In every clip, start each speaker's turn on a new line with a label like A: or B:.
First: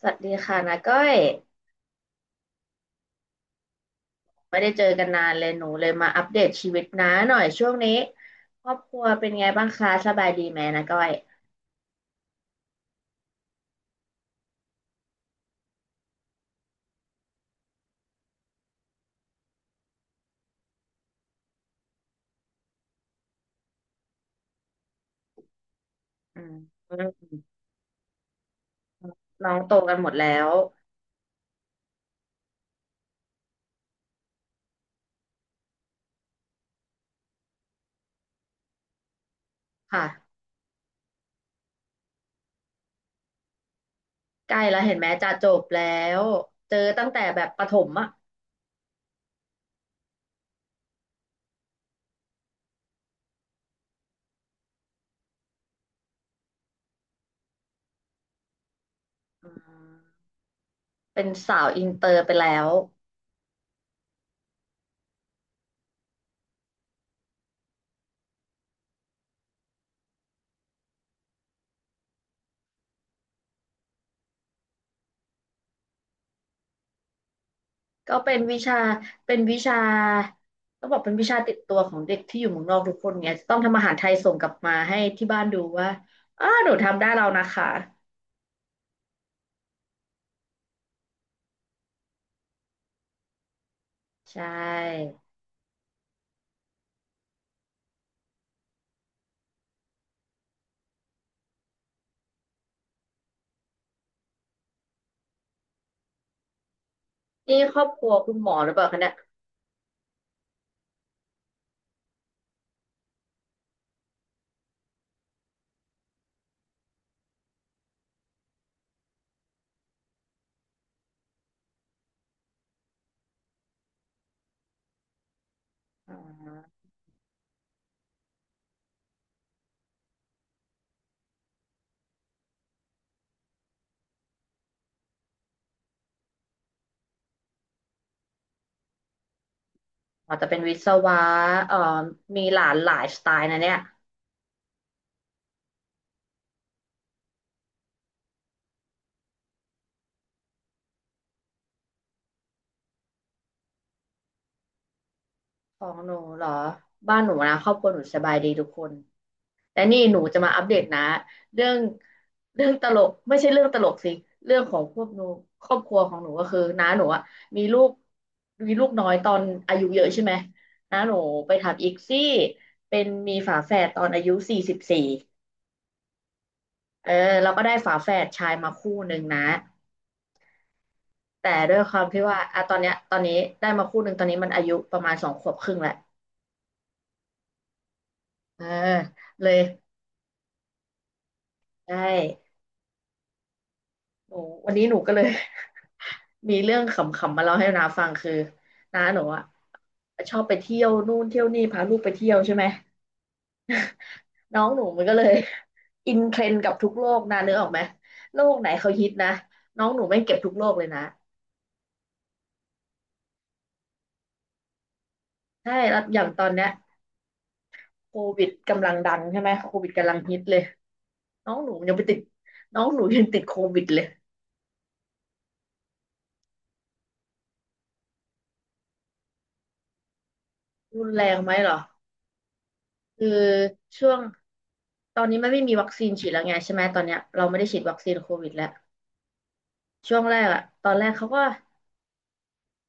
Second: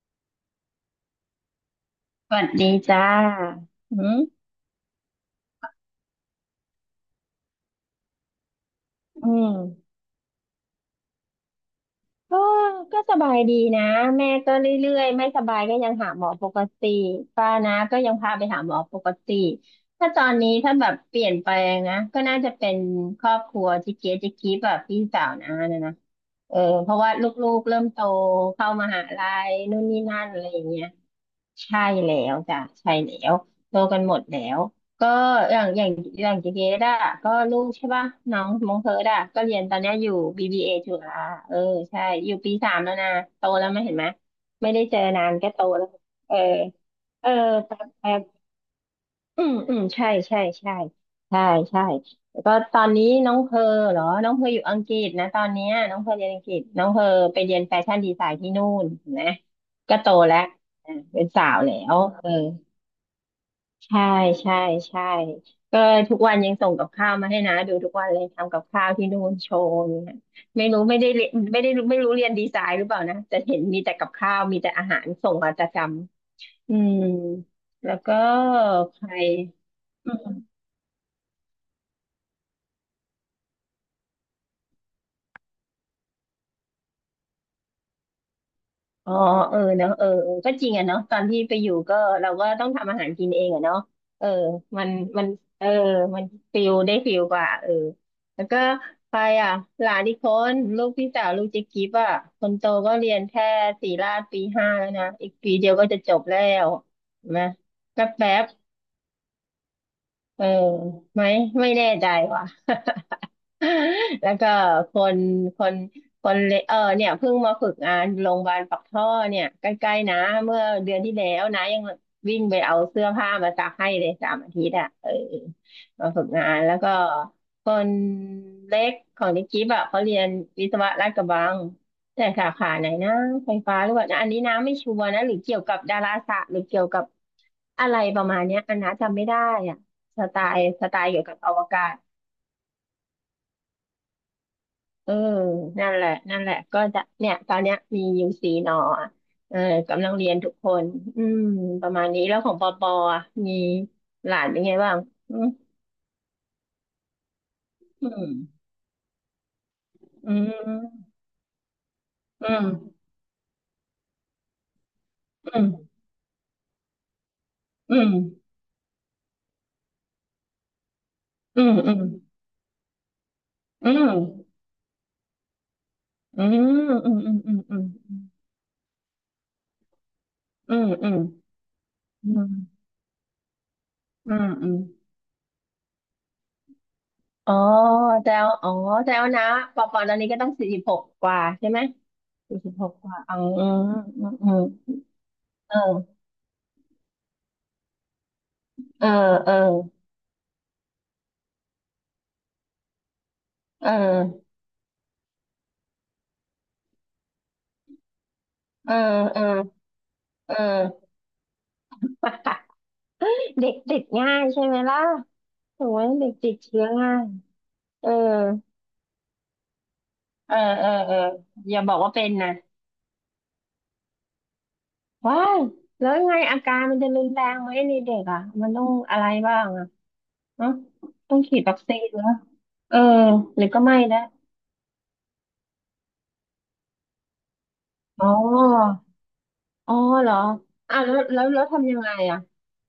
A: สวัสดีค่ะนาก้อย
B: สวัสดีจ้าอืม
A: ไม่ได้เจอกันนานเลยหนูเลยมาอัปเดตชีวิตน้าหน่อยช่วงนี้ครอบครัว
B: อื
A: เป็นไงบ้างคะ
B: ม
A: สบายดีไหมนาก้อย
B: ก็ก็สบายดีนะแม่ก็เรื่อยๆไม่สบายก็ยังหาหมอปกติป้านะก็ยังพาไปหาหมอปกติถ้าตอนนี้ถ้าแบบเปลี่ยนไปลงนะก็น่าจะเป็นครอบครัวจิเกียจิกีแบบพี่สาวนะนะนะ
A: อื
B: เอ
A: ม
B: อเพราะว่าลูกๆเริ่มโตเข้ามหาลั
A: น้อ
B: ย
A: งโต
B: นู่น
A: กัน
B: นี่
A: หมด
B: นั่
A: แล้
B: นอะไร
A: ว
B: อย่างเงี้ย ใช่แล้วจ้ะใช่แล้วโตกันหมดแล้วก็อย่างอย่างอย่างเจเกดอะก็ลูกใช่ป่ะน้องมงเธอดอะก็เรียนตอนเนี้ยอยู่
A: ค่ะ
B: BBA จุฬาเออใช่อยู่ปี 3แล้วนะโตแล้วไม่เห็นไหม
A: ใกล้
B: ไม่
A: แล้ว
B: ได้
A: เห็
B: เจ
A: น
B: อ
A: ไหม
B: นา
A: จะ
B: น
A: จ
B: ก็โต
A: บแล้
B: แล้ว
A: ว
B: เออ
A: เจอตั้งแต่
B: เออ
A: แบบประ
B: แ
A: ถมอ่ะ
B: ป๊บ อืมอืมใช่ใช่ใช่ใช่ใช่แล้วก็ตอนนี้น้องเพอเหรอน้องเพออยู่อังกฤษนะตอนเนี้ยน้องเพอเรียนอังกฤษน้องเพอไปเรียนแฟชั่นดีไซน์ที่นู่นเห็นะ
A: อื
B: ก็โต
A: ม
B: แล้วอ่ะ
A: เป็
B: เป็น
A: น
B: สา
A: สา
B: ว
A: ว
B: แล้
A: อิน
B: ว
A: เตอร์
B: เอ
A: ไป
B: อ
A: แล้ว
B: ใช่ใช่ใช่ก็ทุกวันยังส่งกับข้าวมาให้นะดูทุกวันเลยทำกับข้าวที่นู่นโชว์เนี่ยไม่รู้ไม่ได้เรียนไม่ได้รู้ไม่รู้เรียนดีไซน์หรือเปล่านะแต่เห็นมีแต่กับข้าวมีแต่อาหารส่งมาประจำอืมแล้วก็
A: ก็เป็นวิชา
B: ใคร
A: เป็นวิชาต้องบอกเป็นวิชาติดตัวของเด็กที่อยู่เมืองนอกทุกคนเนี่ยจะต้องทำอาหารไทยส่งกลับมาให้ที่บ้านดูว่าอ้าหนูทำได้แล้วนะคะ
B: อ๋อเออเนาะเออเออก็จริงอะเนาะตอนที่ไปอยู่ก็เราก็ต้องทำอาหารกินเองอะเนาะเออ
A: ใช
B: มัน
A: ่
B: มันเออมันฟิลได้ฟิลกว่าเออแล้วก็ไปอ่ะหลานอีกคนลูกพี่สาวลูกเจ๊กิฟอ่ะคนโตก็เรียนแค่ศิรราชปี 5แล้วนะอีกปีเดียวก็จะจบแล้วเห็นะ
A: นี่ครอบค
B: แป๊
A: รั
B: บ
A: ว
B: แป๊
A: คุณ
B: บ
A: หมอหรือเปล่าคะเนี่ย
B: ๆเออไม่ไม่แน่ใจว่ะ แล้วก็คนคนคนเลเออเนี่ยเพิ่งมาฝึกงานโรงพยาบาลปักท่อเนี่ยใกล้ๆนะเมื่อเดือนที่แล้วนะยังวิ่งไปเอาเสื้อผ้ามาซักให้เลย3 อาทิตย์อ่ะเออมา
A: อ๋อ
B: ฝึกงานแล้วก็คนเล็กของนิกกี้แบะเขาเรียนวิศวะลาดกระบังแต่สาขาไหนนะไฟฟ้าหรือว่านอันนี้นะไม่ชัวร์นะหรือเกี่ยวกับดาราศาสตร์หรือเกี่ยวกับอะไรประมาณเนี้ยอันนะจำไม่ได้อ่ะส
A: หมอ
B: ไต
A: จะเป็น
B: ล์
A: วิ
B: ส
A: ศ
B: ไตล์
A: วะ
B: เกี่ยวกับอว
A: เอ่อ
B: กาศ
A: มีหลานหลายสไตล์นะเนี่ย
B: เออนั่นแหละนั่นแหละก็จะเนี่ยตอนเนี้ยมียูซีนออ่ะเออกำลังเรียนทุกคนอืมประมาณนี้แล้วของปอปออ่ะมีหลานเป็นไงบ้างอืม
A: ของหนูเหรอบ้านหนูนะครอบครัวหนู
B: อ
A: สบายดี
B: ื
A: ทุกคนแต่นี่หนู
B: ม
A: จะมาอัปเดตนะเรื่อง
B: อื
A: เรื่
B: ม
A: องตลกไม่ใช่เรื่องตลกสิเรื่องของพวกหนู
B: อื
A: ครอบค
B: ม
A: รัวของหนูก็คือน้าหนูอะมีลูก
B: อืม
A: มีลูกน้อยตอนอายุเยอะใช่ไหมน้าหนูไป
B: อืม
A: ทำอี
B: อื
A: ก
B: ม
A: ซี่เป็นมีฝาแฝด
B: อื
A: ตอน
B: ม
A: อายุ44
B: อืม
A: เอ
B: อื
A: อ
B: ม
A: เรา
B: อืม
A: ก็ได้
B: อืม
A: ฝาแฝดชายมาคู่หนึ่งนะ
B: อืมอืมอืม
A: แต่ด้วยความที่
B: อื
A: ว่าอ่ะตอน
B: ม
A: เนี้ยตอนนี้ได้มาคู่หนึ่งตอน
B: อื
A: นี้
B: ม
A: มันอา
B: อื
A: ยุ
B: มอืม
A: ประมาณ2 ขวบครึ่งแหละ
B: อ๋อแจว
A: เออ
B: อ๋อแจวนะ
A: เลย
B: ปอปอตอนนี้ก็ต้องสี่สิบหกกว่าใช่ไหม
A: ได้
B: สี่สิบหกกว่าอ๋ออืม
A: หนู
B: อืม
A: วันนี้หนูก็เลย
B: เออ
A: มีเรื่องขำๆมาเล่าให้นาฟังคือน้า
B: เออ
A: หนูอ่ะ
B: เออ
A: ชอบไปเที่ยวนู่นเที่ยวนี่พาลูกไปเที่ยวใช่ไหม
B: เออ
A: น้องหนูมันก็เลย อินเทรนด์กับทุกโลกนานึกออกไหมโลกไหนเขา
B: เออ
A: ฮิตนะ
B: เออ
A: น้องหนูไม่งเก็บทุ
B: เอ
A: กโลกเลยนะ
B: อ เด็กติดง่ายใช่ไหมล่ะ
A: ใช่
B: โอ้
A: แล้ว
B: ย
A: อย่าง
B: เด็ก
A: ตอน
B: ติด
A: เนี้ย
B: เชื้อง่ายเออ
A: โควิดกำลังดังใช่ไหมโควิดกำลังฮิต
B: เอ
A: เล
B: อ
A: ย
B: เออเออ
A: น้องหนู
B: อย่า
A: มัน
B: บ
A: ยั
B: อ
A: ง
B: ก
A: ไป
B: ว่า
A: ติด
B: เป็นนะ
A: น้องหนูยังติดโควิดเลย
B: ว้ายแล้วยังไงอาการมันจะรุนแรงไหมในเด็กอ่ะมันต้องอะไรบ้างอ่ะเนอะ
A: รุนแร
B: ต้
A: ง
B: อง
A: ไหม
B: ฉีด
A: เหร
B: วั
A: อ
B: คซีนเหรอเออ
A: คือ
B: หรือก็ไม่
A: ช่วง
B: นะ
A: ตอนนี้มันไม่มีวัคซีนฉีดแล้วไงใช่ไหมตอนเนี้ยเราไม่ได้ฉีดวัคซีน
B: อ๋
A: โควิดแล้ว
B: ออ๋อ
A: ช่วง
B: เหร
A: แร
B: อ
A: กอะตอน
B: อ่ะ
A: แรก
B: แล้ว
A: เขาก็
B: แล้วแล้วทำยังไงอ่ะ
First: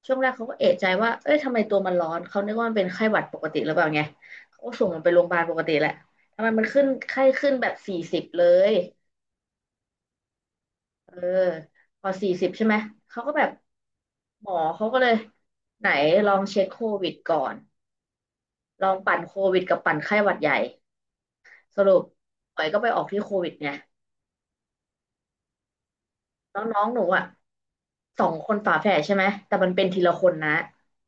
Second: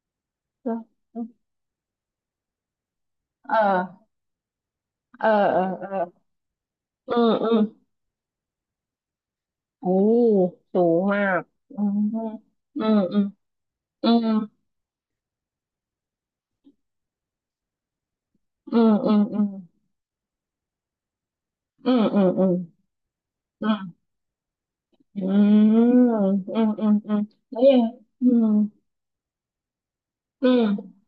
A: ช่วงแรกเขาก็เอะใจ
B: เออ
A: ว่าเอ้ยทำไมตัวมันร้อนเขานึกว่ามันเป็นไข้หวัดปก
B: เอ
A: ติหรือเปล่าไง
B: อ
A: เขาก็ส่งมันไปโร
B: เอ
A: งพ
B: อ
A: ยาบาลปกติแห
B: เออ
A: ละทำไมมันขึ้น
B: อื
A: ไข้
B: มอื
A: ขึ้น
B: ม
A: แบบสี่สิบเลย
B: โอ้สูง
A: เออ
B: มากอืม
A: พอสี่สิบใช่ไหม
B: อืมอื
A: เขา
B: ม
A: ก็แบบ
B: อืม อื
A: หมอ
B: ม
A: เขาก็เลยไหนลองเช็คโควิดก่อน
B: อื
A: ลอ
B: ม
A: ง
B: อื
A: ปั่น
B: ม
A: โค
B: อืม
A: วิดกับปั่นไข้หวัดใหญ่ส
B: อื
A: รุป
B: มอืมอืม
A: หมอยก็ไปออกที่โควิด
B: อื
A: ไง
B: มอืมอืม
A: แล้
B: อื
A: ว
B: ม
A: น้อ
B: อื
A: งหนู
B: ม
A: อ่ะ
B: แล้วยัง
A: สอ
B: อื
A: ง
B: ม
A: คนฝาแฝดใช่ไหมแต่มันเป็นทีละคน
B: อื
A: นะ
B: ม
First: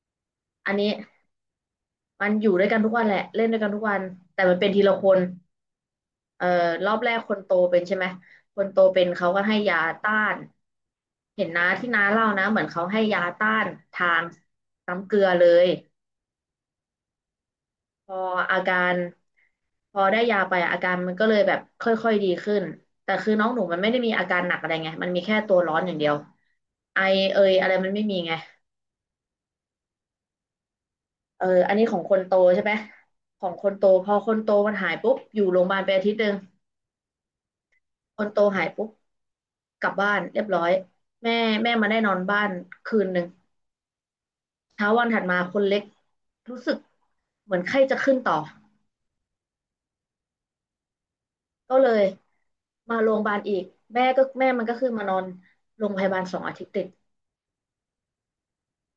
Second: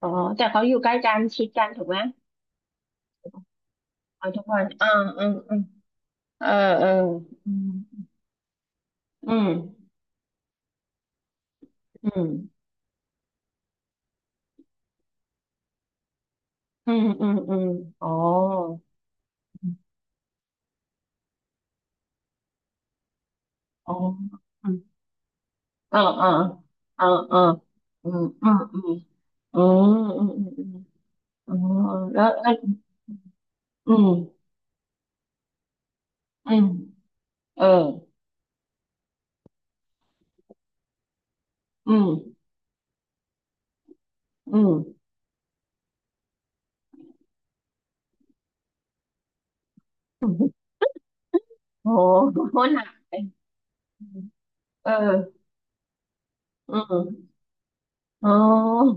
B: อ๋อแต่เขา
A: อั
B: อ
A: น
B: ยู่
A: นี้
B: ใกล้กันชิดกันถูกไหม
A: มันอยู่ด้วยกันทุกวันแหละเล่นด้วยกันทุกวัน
B: เอาทุ
A: แต่
B: ก
A: มัน
B: วัน
A: เป็นที
B: อ่า
A: ละคน
B: อืมอืม
A: เอ่
B: เอ
A: อ
B: อเอ
A: ร
B: อ
A: อบแรกคนโต
B: อื
A: เป็นใช่ไห
B: ม
A: มคนโตเป็นเขา
B: อื
A: ก็
B: ม
A: ให้ยาต้านเห็นนะที่น้า
B: อื
A: เล่า
B: ม
A: นะเหมือนเขาให้ยาต้านทางน้ำเกลือเลย
B: อืมอืมอืม
A: พ
B: อ๋อ
A: ออาการพอได้ยาไปอะอาการมันก็เลยแบบค่อยๆดีขึ้นแต่คือน้องหนูมันไม่
B: อ๋อ
A: ได้มีอาการหนักอะ
B: อื
A: ไร
B: ม
A: ไงมันมีแค่ตัวร้อนอย่า
B: เอ
A: ง
B: อ
A: เดียว
B: เออ
A: ไอ
B: เออเอ
A: เอ
B: อ
A: ยอะไรมันไม่
B: อื
A: มี
B: ม
A: ไง
B: อืมอืมอืมอืมอืม
A: เออ
B: อ๋อ
A: อันนี้ของคน
B: แล้ว
A: โต
B: แล้ว
A: ใช่ไหมของคนโต
B: อื
A: พ
B: ม
A: อคนโตมันหายปุ๊บอยู่โรงพยาบาลไปอาทิตย์หนึ่ง
B: อืมเออ
A: คนโตหายปุ๊บกลับบ้านเรียบร้อย แม่แม่มา
B: อื
A: ได้นอนบ้า
B: ม
A: นคืนหนึ่ง
B: อื
A: เช้าวันถัดมาคนเล็กรู้สึกเหมือนไข้จะขึ้นต่อ
B: ม
A: ก็เล
B: โอ้
A: ย
B: โหหนัก
A: มาโรงพยาบาล
B: เย
A: อีกแม่ก็แม่มันก็คือ
B: เอ
A: มานอน
B: อ
A: โรงพยาบาล2 อาทิตย์
B: อื
A: ติด
B: มอ๋อ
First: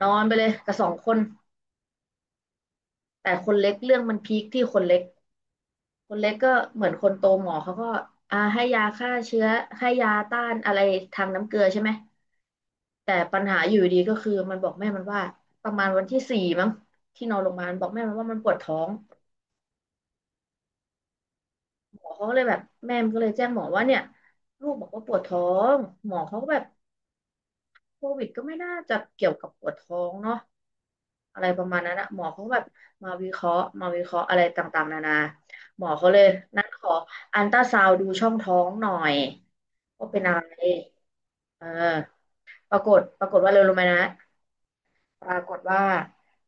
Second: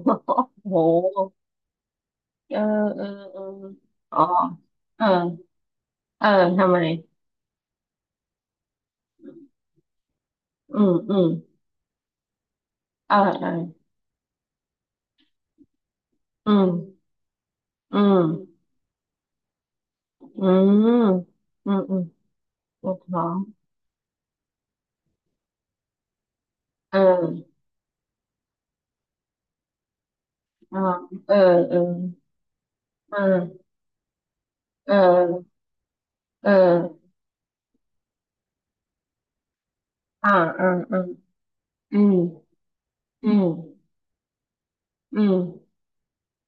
A: นอนไปเลย
B: โอ้
A: กั
B: โ
A: บสองคน
B: หเออเออ
A: แต่
B: เออ
A: คนเล็กเรื่องมั
B: อ๋
A: น
B: อ
A: พีคที่คนเล็ก
B: เออ
A: คน
B: เอ
A: เล็
B: อ
A: กก็
B: ทำไม
A: เหมือนคนโตหมอเขาก็อ่าให้ยาฆ่าเชื้อให้ยาต้านอะ
B: อื
A: ไร
B: มอื
A: ทาง
B: ม
A: น้ำเกลือใช่ไหมแต่
B: เออ
A: ปัญ
B: เออ
A: หาอยู่ดีก็คือมันบอกแม่มันว่าประมาณวันที่สี่
B: อื
A: มั้ง
B: ม
A: ที่นอนโรงพยาบาลบอก
B: อื
A: แม่มันว่ามันปว
B: ม
A: ดท้อง
B: อืมอืมอื
A: หม
B: ม
A: อเขาก็เลยแบบ
B: ปว
A: แม่
B: ด
A: มันก็
B: ท้อ
A: เลย
B: ง
A: แจ้งหมอว่าเนี่ยลูกบอกว่าปวดท้องหมอเขาก็แบบ
B: เออ
A: โควิดก็ไม่น่าจะเกี่ยวกับปวดท้องเนาะ
B: เออเอ
A: อะไรประมาณ
B: อ
A: นั้นอะหมอเขาก็แบบมา
B: เ
A: วิเคราะห์
B: ออ
A: มาวิเคราะห์อะไรต่าง
B: เอ
A: ๆนานา
B: อ
A: หมอเขาเลย
B: เออเ
A: นั่นขอ
B: ออ
A: อัลตราซาวด์ดูช่องท้องหน่อยว่าเป็น
B: อ่า
A: อะไร
B: อ่าอ่า
A: อ่
B: อืม
A: าปรากฏป
B: อื
A: รากฏ
B: ม
A: ว่าเร็วลงมานะ
B: อื
A: ป
B: ม
A: รากฏว่า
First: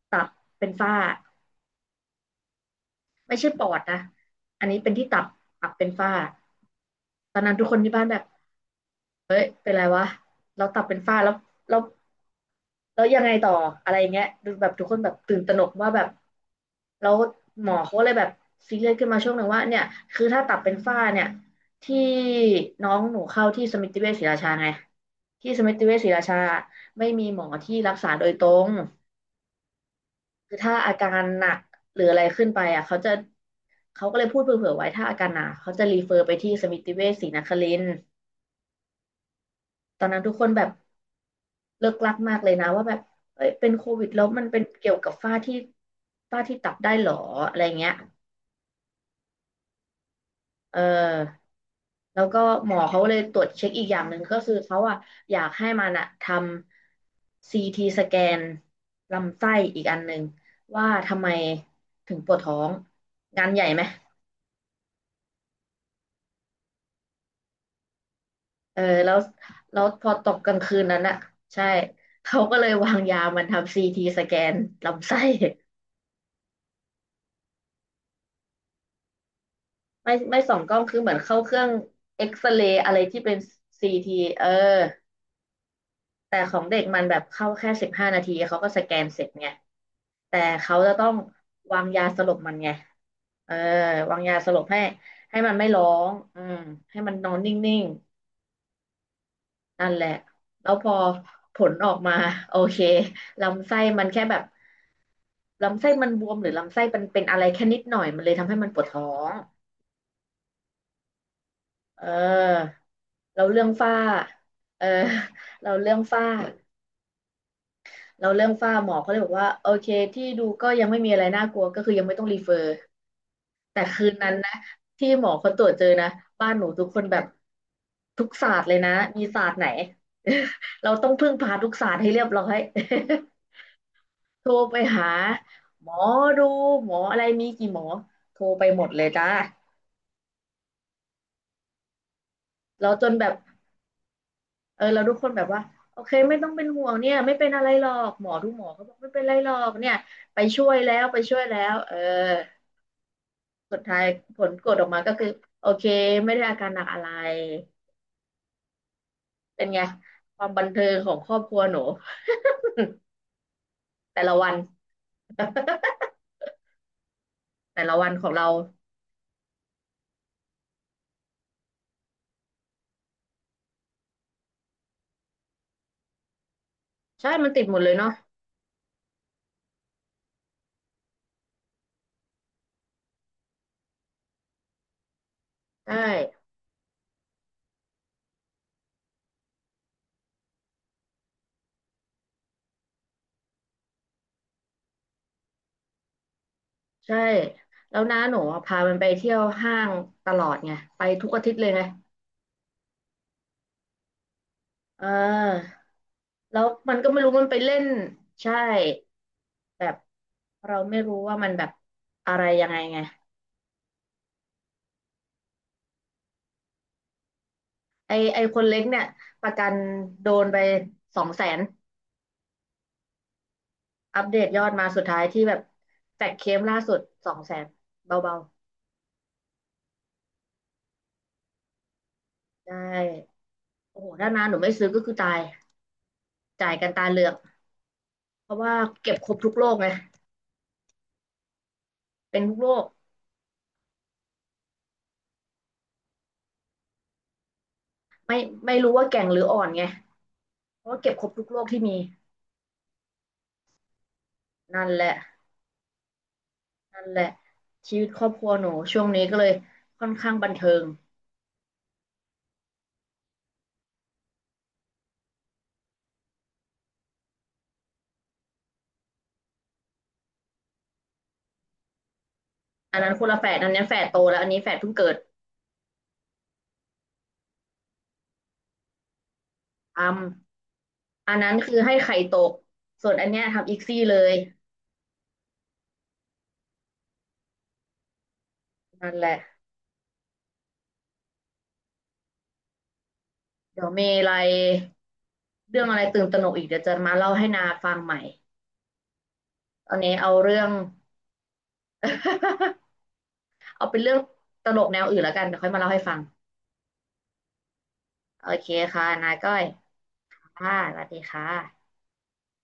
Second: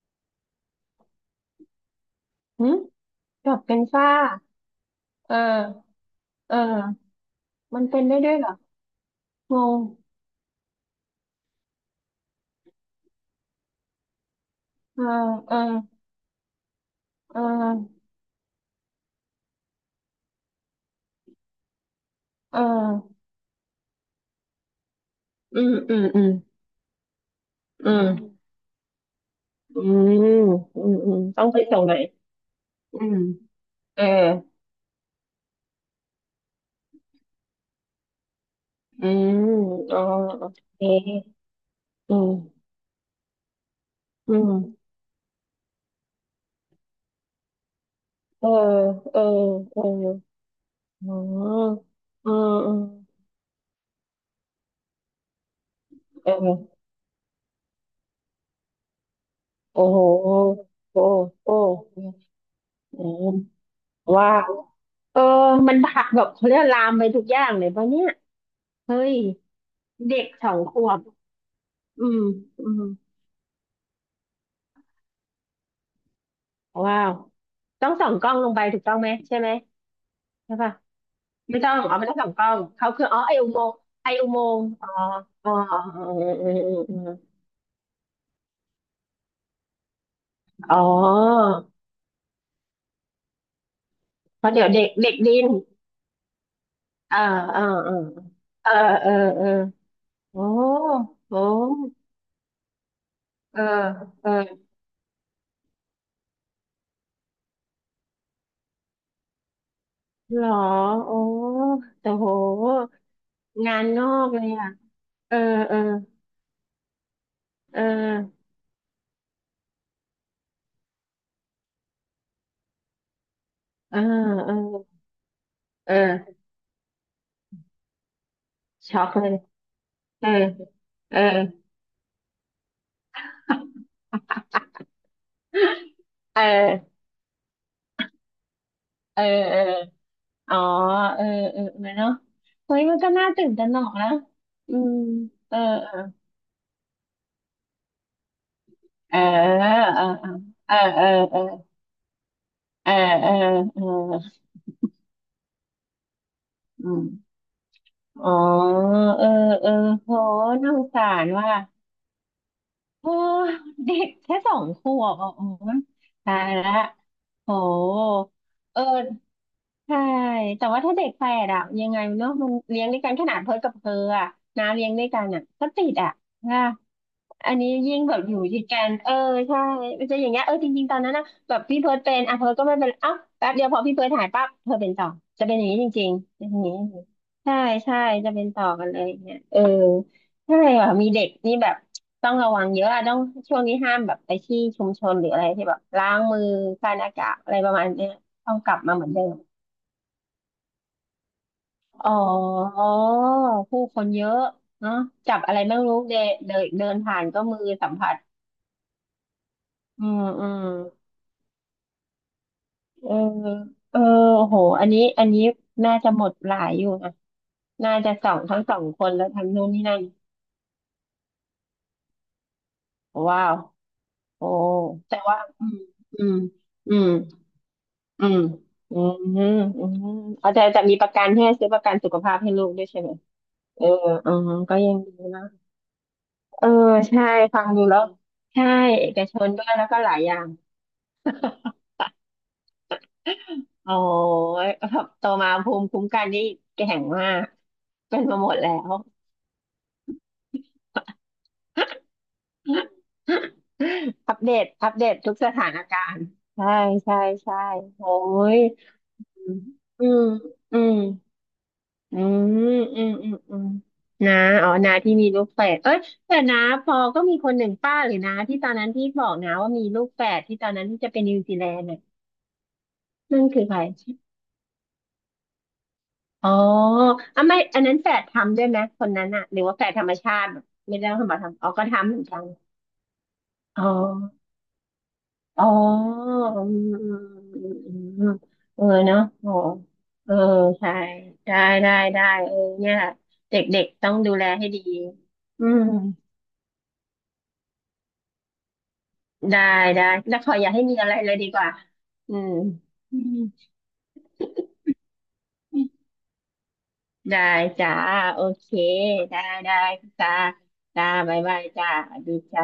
A: ตับเป็นฝ้า
B: หึ
A: ไม่
B: ก
A: ใช่
B: ลั
A: ป
B: บ
A: อ
B: เป็น
A: ดนะ
B: ฝ้า
A: อันนี้เป็นที่ตับ
B: เออ
A: ตับเป็นฝ้า
B: เออ
A: ตอนนั้นทุกคน
B: มัน
A: ที่
B: เป็
A: บ้า
B: น
A: นแบ
B: ได้
A: บ
B: ด้วยเหรอง
A: เป็นไร
B: ง
A: วะเราตับเป็นฝ้าแล้วแล้วแล้วยังไงต่ออะไรอย่างเงี้ยดูแบบทุกคน
B: เออ
A: แบบตื่นต
B: เอ
A: ระ
B: อ
A: หนกว่าแบบแล้ว
B: เ
A: หมอเขา
B: ออ
A: เลยแบบซีเรียสขึ้นมาช่วงหนึ่งว่าเนี่ยคือถ้าตับเป็นฝ้าเนี่ยที่
B: เ
A: น้องห
B: ออ
A: นูเข้าที่สมิติเวชศรีราชาไงที่
B: อื
A: สมิ
B: ม
A: ติเว
B: อื
A: ช
B: ม
A: ศรี
B: อื
A: รา
B: ม
A: ชาไม่มีหมอที่
B: อื
A: รักษาโดย
B: ม
A: ตรง
B: อืม
A: คือถ้า
B: อื
A: อา
B: ม
A: กา
B: อืม
A: รห
B: ต้อ
A: นั
B: ง
A: ก
B: คิดตรงไหน
A: ห
B: อ
A: รื
B: ย
A: ออะไรขึ้นไปอ่ะเขา
B: อื
A: จะ
B: มเออ
A: เขาก็เลยพูดเผื่อๆไว้ถ้าอาการหนักเขาจะรีเฟอร์ไปที่สมิติเวชศรีนครินทร์
B: อืมอ๋อ
A: ตอนนั้นทุกค
B: โอ
A: นแบบ
B: เค
A: เลิกลั
B: อื
A: กมากเลย
B: ม
A: นะว่าแบบเอ้ยเป็นโควิดแล้ว
B: อื
A: มันเป็น
B: ม
A: เกี่ยวกับฝ้าที่ฝ้าที่ตับได้หรออะไรเงี้ย
B: เออเออเออ
A: เอ
B: อ๋
A: อ
B: อ
A: แล้ว
B: อื
A: ก็
B: ม
A: หม
B: อื
A: อ
B: ม
A: เขาเลยตรวจเช็คอีกอย่างหนึ่งก็คือเขาอ่ะอยากให้มันอะท
B: เออ
A: ำซีทีสแกนลำไส้อี
B: โอ้
A: กอั
B: โห
A: นหนึ่งว่า
B: โอ้
A: ทำไม
B: โอ้
A: ถึงปวดท้อง
B: อืม
A: งานใหญ่ไหม
B: ว้าวเออมันผักแบบเขาเรียกลามไปทุกอย่างเลยปะเนี่ย
A: เออ
B: เฮ้
A: แล้
B: ย
A: วแล้วพอ
B: เด็
A: ต
B: ก
A: ก
B: ส
A: ก
B: อ
A: ลา
B: ง
A: ง
B: ข
A: คืน
B: ว
A: นั้
B: บ
A: นอ่ะใช่
B: อืม
A: เขาก็เล
B: อื
A: ย
B: ม
A: วางยามันทำซีทีสแกนลำไส้
B: ว้าวต้องส่องกล้องลงไปถูกต้องไหมใช่ไหม
A: ไม่ส่
B: ใช่
A: องก
B: ปะ
A: ล้องคือเหมือนเข้าเค
B: ไม่
A: รื่อ
B: ต้
A: ง
B: องอ๋อไม่ต้อง
A: เอ็
B: ส่อ
A: ก
B: งก
A: ซ
B: ล้อง
A: เรย์
B: เขา
A: อะไร
B: คืออ๋อ
A: ที่
B: ไอ
A: เป็น
B: อุโมงค์
A: ซี
B: ไอ
A: ที
B: อุโม
A: เออ
B: งค์อ๋ออ๋ออ๋อ
A: แต่
B: อื
A: ข
B: ม
A: อง
B: อื
A: เด็
B: ม
A: ก
B: อื
A: มัน
B: ม
A: แบบเข้าแค่15 นาทีเขาก็สแกนเสร็จไงแต่
B: อ๋
A: เขา
B: อ
A: จะต้องวางยาสลบมันไงเออวางยา
B: เพ
A: ส
B: ราะ
A: ลบ
B: เดี๋ยว
A: ให้
B: เด็กเด็ก
A: ให้
B: ดิน
A: มันไม่ร้องอืมให้มัน
B: อ่า
A: นอนน
B: อ่า
A: ิ่ง
B: อ่าเออเออ
A: ๆนั่นแหละ
B: เออโอ้
A: แล้วพอ
B: โห
A: ผลออกมาโอเค
B: เออ
A: ลำไส้มันแค่
B: เออ
A: แบบ ลำไส้มันบวมหรือลำไส้มันเป็นอะไรแค่นิดหน่อยมันเลยทำให้มันปวดท้อง
B: หรอโอ้
A: เ
B: แต่โห
A: ออเราเรื่อง
B: งาน
A: ฝ้า
B: งอกเลยอ่ะ
A: เออ
B: เออ
A: เรา
B: เออ
A: เรื่องฝ้า
B: เอ
A: เรา
B: อ
A: เรื่องฝ้าหมอเขาเลยบอกว่าโอเคที่ดูก็ยังไม่มีอะไรน่ากลัวก็คือยังไม่ต้องรีเฟอร์แต่
B: เออ
A: คืนนั้น
B: เอ
A: นะ
B: อ
A: ที่หมอเขาตรวจเจอ
B: เอ
A: นะ
B: อ
A: บ้านหนูทุกคนแบบทุกศาสตร์เลยนะ
B: ช็อก
A: มี
B: เลย
A: ศาสตร์ไหน
B: เออ
A: เราต้อง
B: เออ
A: พึ่งพาทุกศาสตร์ให้เรียบร้อย โทรไปหาหมอ
B: เ
A: ดูหม
B: ออ
A: ออะไรมีกี่หมอโทรไปหมดเลย
B: เออ
A: จ้า
B: เอออ๋อเออเออเออเนาะเฮ้ย
A: เรา
B: มัน
A: จ
B: ก็
A: นแบ
B: น่า
A: บ
B: ตื่นตระหนกนะอื
A: เออ
B: ม
A: เราทุกคนแบบ
B: เออ
A: ว่า
B: เอ
A: โอ
B: อ
A: เคไม่ต้องเป็นห่วงเนี่ยไม่เป็นอะไรหรอกหมอทุกหมอเขาบอกไม่
B: เออ
A: เป็นไรหรอกเนี่ย
B: เออเ
A: ไปช่ว
B: อ
A: ย
B: อ
A: แล้
B: เอ
A: ว
B: อ
A: ไปช่
B: เอ
A: ว
B: อ
A: ยแล้วเออ
B: เออเออ
A: สุ
B: เอ
A: ดท้าย
B: อ
A: ผลกดออกมาก็คือโอเคไม่ได้อาการหนัก
B: อื
A: อะ
B: ม
A: ไร
B: อ๋อเออ
A: เป็
B: เอ
A: น
B: อ
A: ไง
B: โห
A: ความบัน
B: น่าส
A: เทิ
B: ง
A: ง
B: สา
A: ของ
B: ร
A: ครอบ
B: ว่า
A: ครัวหนู
B: โอ้เด็ก
A: แต่ละ
B: แค่
A: วั
B: สอ
A: น
B: งขวบอ่ะโอ้ยตายละโห
A: แต่ละวันของเรา
B: เออ ใช่แต่ว่าถ้าเด็กแฝดอะยังไงเนาะมันเลี้ยงด้วยกันขนาดเพิร์ทกับเพออะน้าเลี้ยงด้วยกันอะก็ติดอะค่ะ
A: ใช่มั
B: อั
A: น
B: น
A: ติด
B: นี้
A: หมดเลย
B: ยิ่ง
A: เนาะ
B: แบบอยู่ติดกันเออใช่มันจะอย่างเงี้ยเออจริงๆตอนนั้นนะแบบพี่เพิร์ดเป็นอ่ะเพิร์ดก็ไม่เป็นอ้าวแป๊บเดียวพอพี่เพิร์ดหายปั๊บเธอเป็นต่อจะเป็นอย่างนี้จ
A: ใช
B: ริงๆเป็
A: ่
B: นอย่างนี้ใช่ใช่จะเป็นต่อกันเลยเนี่ยเออใช่อ่ะมีเด็กนี่แบบต้องระวังเยอะอะต้องช่วงนี้ห้ามแบบไปที่ชุมชนหรืออะไรที่แบบล้างมือคายหน้า
A: ใช่
B: กากอะไรประมาณ
A: แล้ว
B: เนี้ย
A: น้าหนู
B: ต้อง
A: อะ
B: กลั
A: พา
B: บ
A: มั
B: มา
A: น
B: เห
A: ไป
B: มือนเดิ
A: เที่
B: ม
A: ยวห้างตลอดไงไปทุกอาทิตย์เลยไง
B: อ๋อผู้คนเยอะเนาะ
A: เ
B: จับอะไร
A: ออ
B: ไม่รู้เดนเดิ
A: แล้
B: น
A: ว
B: เดิ
A: มั
B: น
A: นก็
B: ผ่า
A: ไม่
B: น
A: รู้
B: ก็
A: มันไป
B: มือ
A: เล่น
B: สัมผัส
A: ใช่ แบบ
B: อืมอืม
A: เราไม่รู้ว่ามันแบบอะไรยังไงไง
B: เออเออโหอันนี้อันนี้น่าจะหมดหลายอยู่นะ น่าจะ
A: ไอ
B: สอ
A: ไอ
B: ง
A: ค
B: ทั้ง
A: น
B: ส
A: เล็
B: อ
A: ก
B: ง
A: เนี่
B: ค
A: ย
B: นแล้ว
A: ป
B: ทั้ง
A: ระกั
B: นู้น
A: น
B: นี่นั่น
A: โดนไปสองแสน
B: ว้าว
A: อัปเด
B: โอ้
A: ตยอดมาสุด
B: แต่
A: ท้าย
B: ว่า
A: ที่แบบ
B: อืม
A: แจ
B: อื
A: ก
B: ม
A: เคมล่า
B: อื
A: สุด
B: ม
A: สองแสน
B: อื
A: เบา
B: มอืมอืมอืมเอาแต่มีประกันให้ซื้อประกันสุขภาพให้ลู
A: ๆได
B: กด้วยใช่ไหม
A: ้
B: เออ
A: โอ้โห
B: อ๋
A: ถ้า
B: อ
A: นาหนูไม่
B: ก็
A: ซื้อ
B: ยัง
A: ก็คื
B: ดี
A: อตาย
B: นะ เออ
A: จ่ายกันตาเหลื
B: ใช่
A: อก
B: ฟังดูแล้ว
A: เพราะ
B: ใช่
A: ว่า
B: เอ
A: เก็บ
B: ก
A: คร
B: ช
A: บ
B: น
A: ทุก
B: ด้
A: โร
B: วย
A: ค
B: แล้
A: ไง
B: วก็หลายอย่าง
A: เป็นทุกโรค
B: โอ้ยแบบโตมาภูมิคุ้มกันนี่แข็งมากเป็น
A: ไม่
B: มาหมดแล้
A: ไม่รู้
B: ว
A: ว่าแก่งหรืออ่อนไงเพราะว่าเก็บครบทุกโรคที่มี นั่
B: อั
A: น
B: ป
A: แห
B: เด
A: ละ
B: ตทุกสถานการณ์ใช่
A: นั่น
B: ใช่
A: แหละ
B: ใช่
A: ชีวิ
B: โอ้
A: ตครอบครัว
B: ย
A: หนูช่วงนี้ก็เล
B: อื
A: ย
B: มอื
A: ค่อน
B: ม
A: ข้างบันเทิ
B: อื
A: ง
B: มอืมอืมอืมนาอ๋อนาที่มีลูกแฝดเอ้ยแต่นาพอก็มีคนหนึ่งป้าหรือนาที่ตอนนั้นที่บอกนาว่ามีลูกแฝดที่ตอนนั้นที่จะไปนิวซีแลนด์
A: อันนั้นคนละ
B: นั่
A: แฝ
B: น
A: ด
B: คือ
A: อัน
B: ใคร
A: นี้แฝดโตแล้วอันนี้แฝดเพิ่งเกิด
B: อ๋ออ่ะไม่อันนั้นแฝดทำด้วยไหมคนนั้นอะหรือว่าแฝด
A: ท
B: ธรรมชาติไม่ได้
A: ำอั
B: ทำ
A: น
B: มา
A: นั้น
B: ทำอ๋อ
A: คือ
B: ก็
A: ให้
B: ทำเห
A: ไข่
B: มือน
A: ต
B: กัน
A: ก ส่วนอันเนี้ยทำอีก
B: อ๋อ
A: ซี่เลย
B: อ๋ออืมอืมอืมอืมอืมเออ
A: นั่น
B: เนาะ
A: แหละ
B: โอ้เออใช่ได้ได้เออเนี่ยเด็
A: เดี๋ย
B: ก
A: ว
B: ๆ
A: เมี
B: ต้อง
A: อะไร
B: ดูแลให้ดีอื
A: เรื่
B: ม
A: องอะไรตื่นตระหนกอีกเดี๋ยวจะมาเล่าให้นาฟังใหม่
B: ได้
A: ตอน
B: ได้
A: นี้เอา
B: แล้วขอ
A: เรื่อ
B: อ
A: ง
B: ย่าให้มีอะไรเลยดีกว่าอืมอืม
A: เอาเป็นเรื่องตลกแนวอื่นแล้วกันเดี๋ยวค่อยมาเล่าให้ฟัง
B: ได้จ้าโอ
A: โอเค
B: เค
A: ค่ะนา
B: ได้
A: ก้อย
B: ได้จ้า
A: ค่ะสวั
B: จ้า
A: สดี
B: บ๊าย
A: ค่
B: บายจ้า
A: ะ
B: สวัสดีจ้า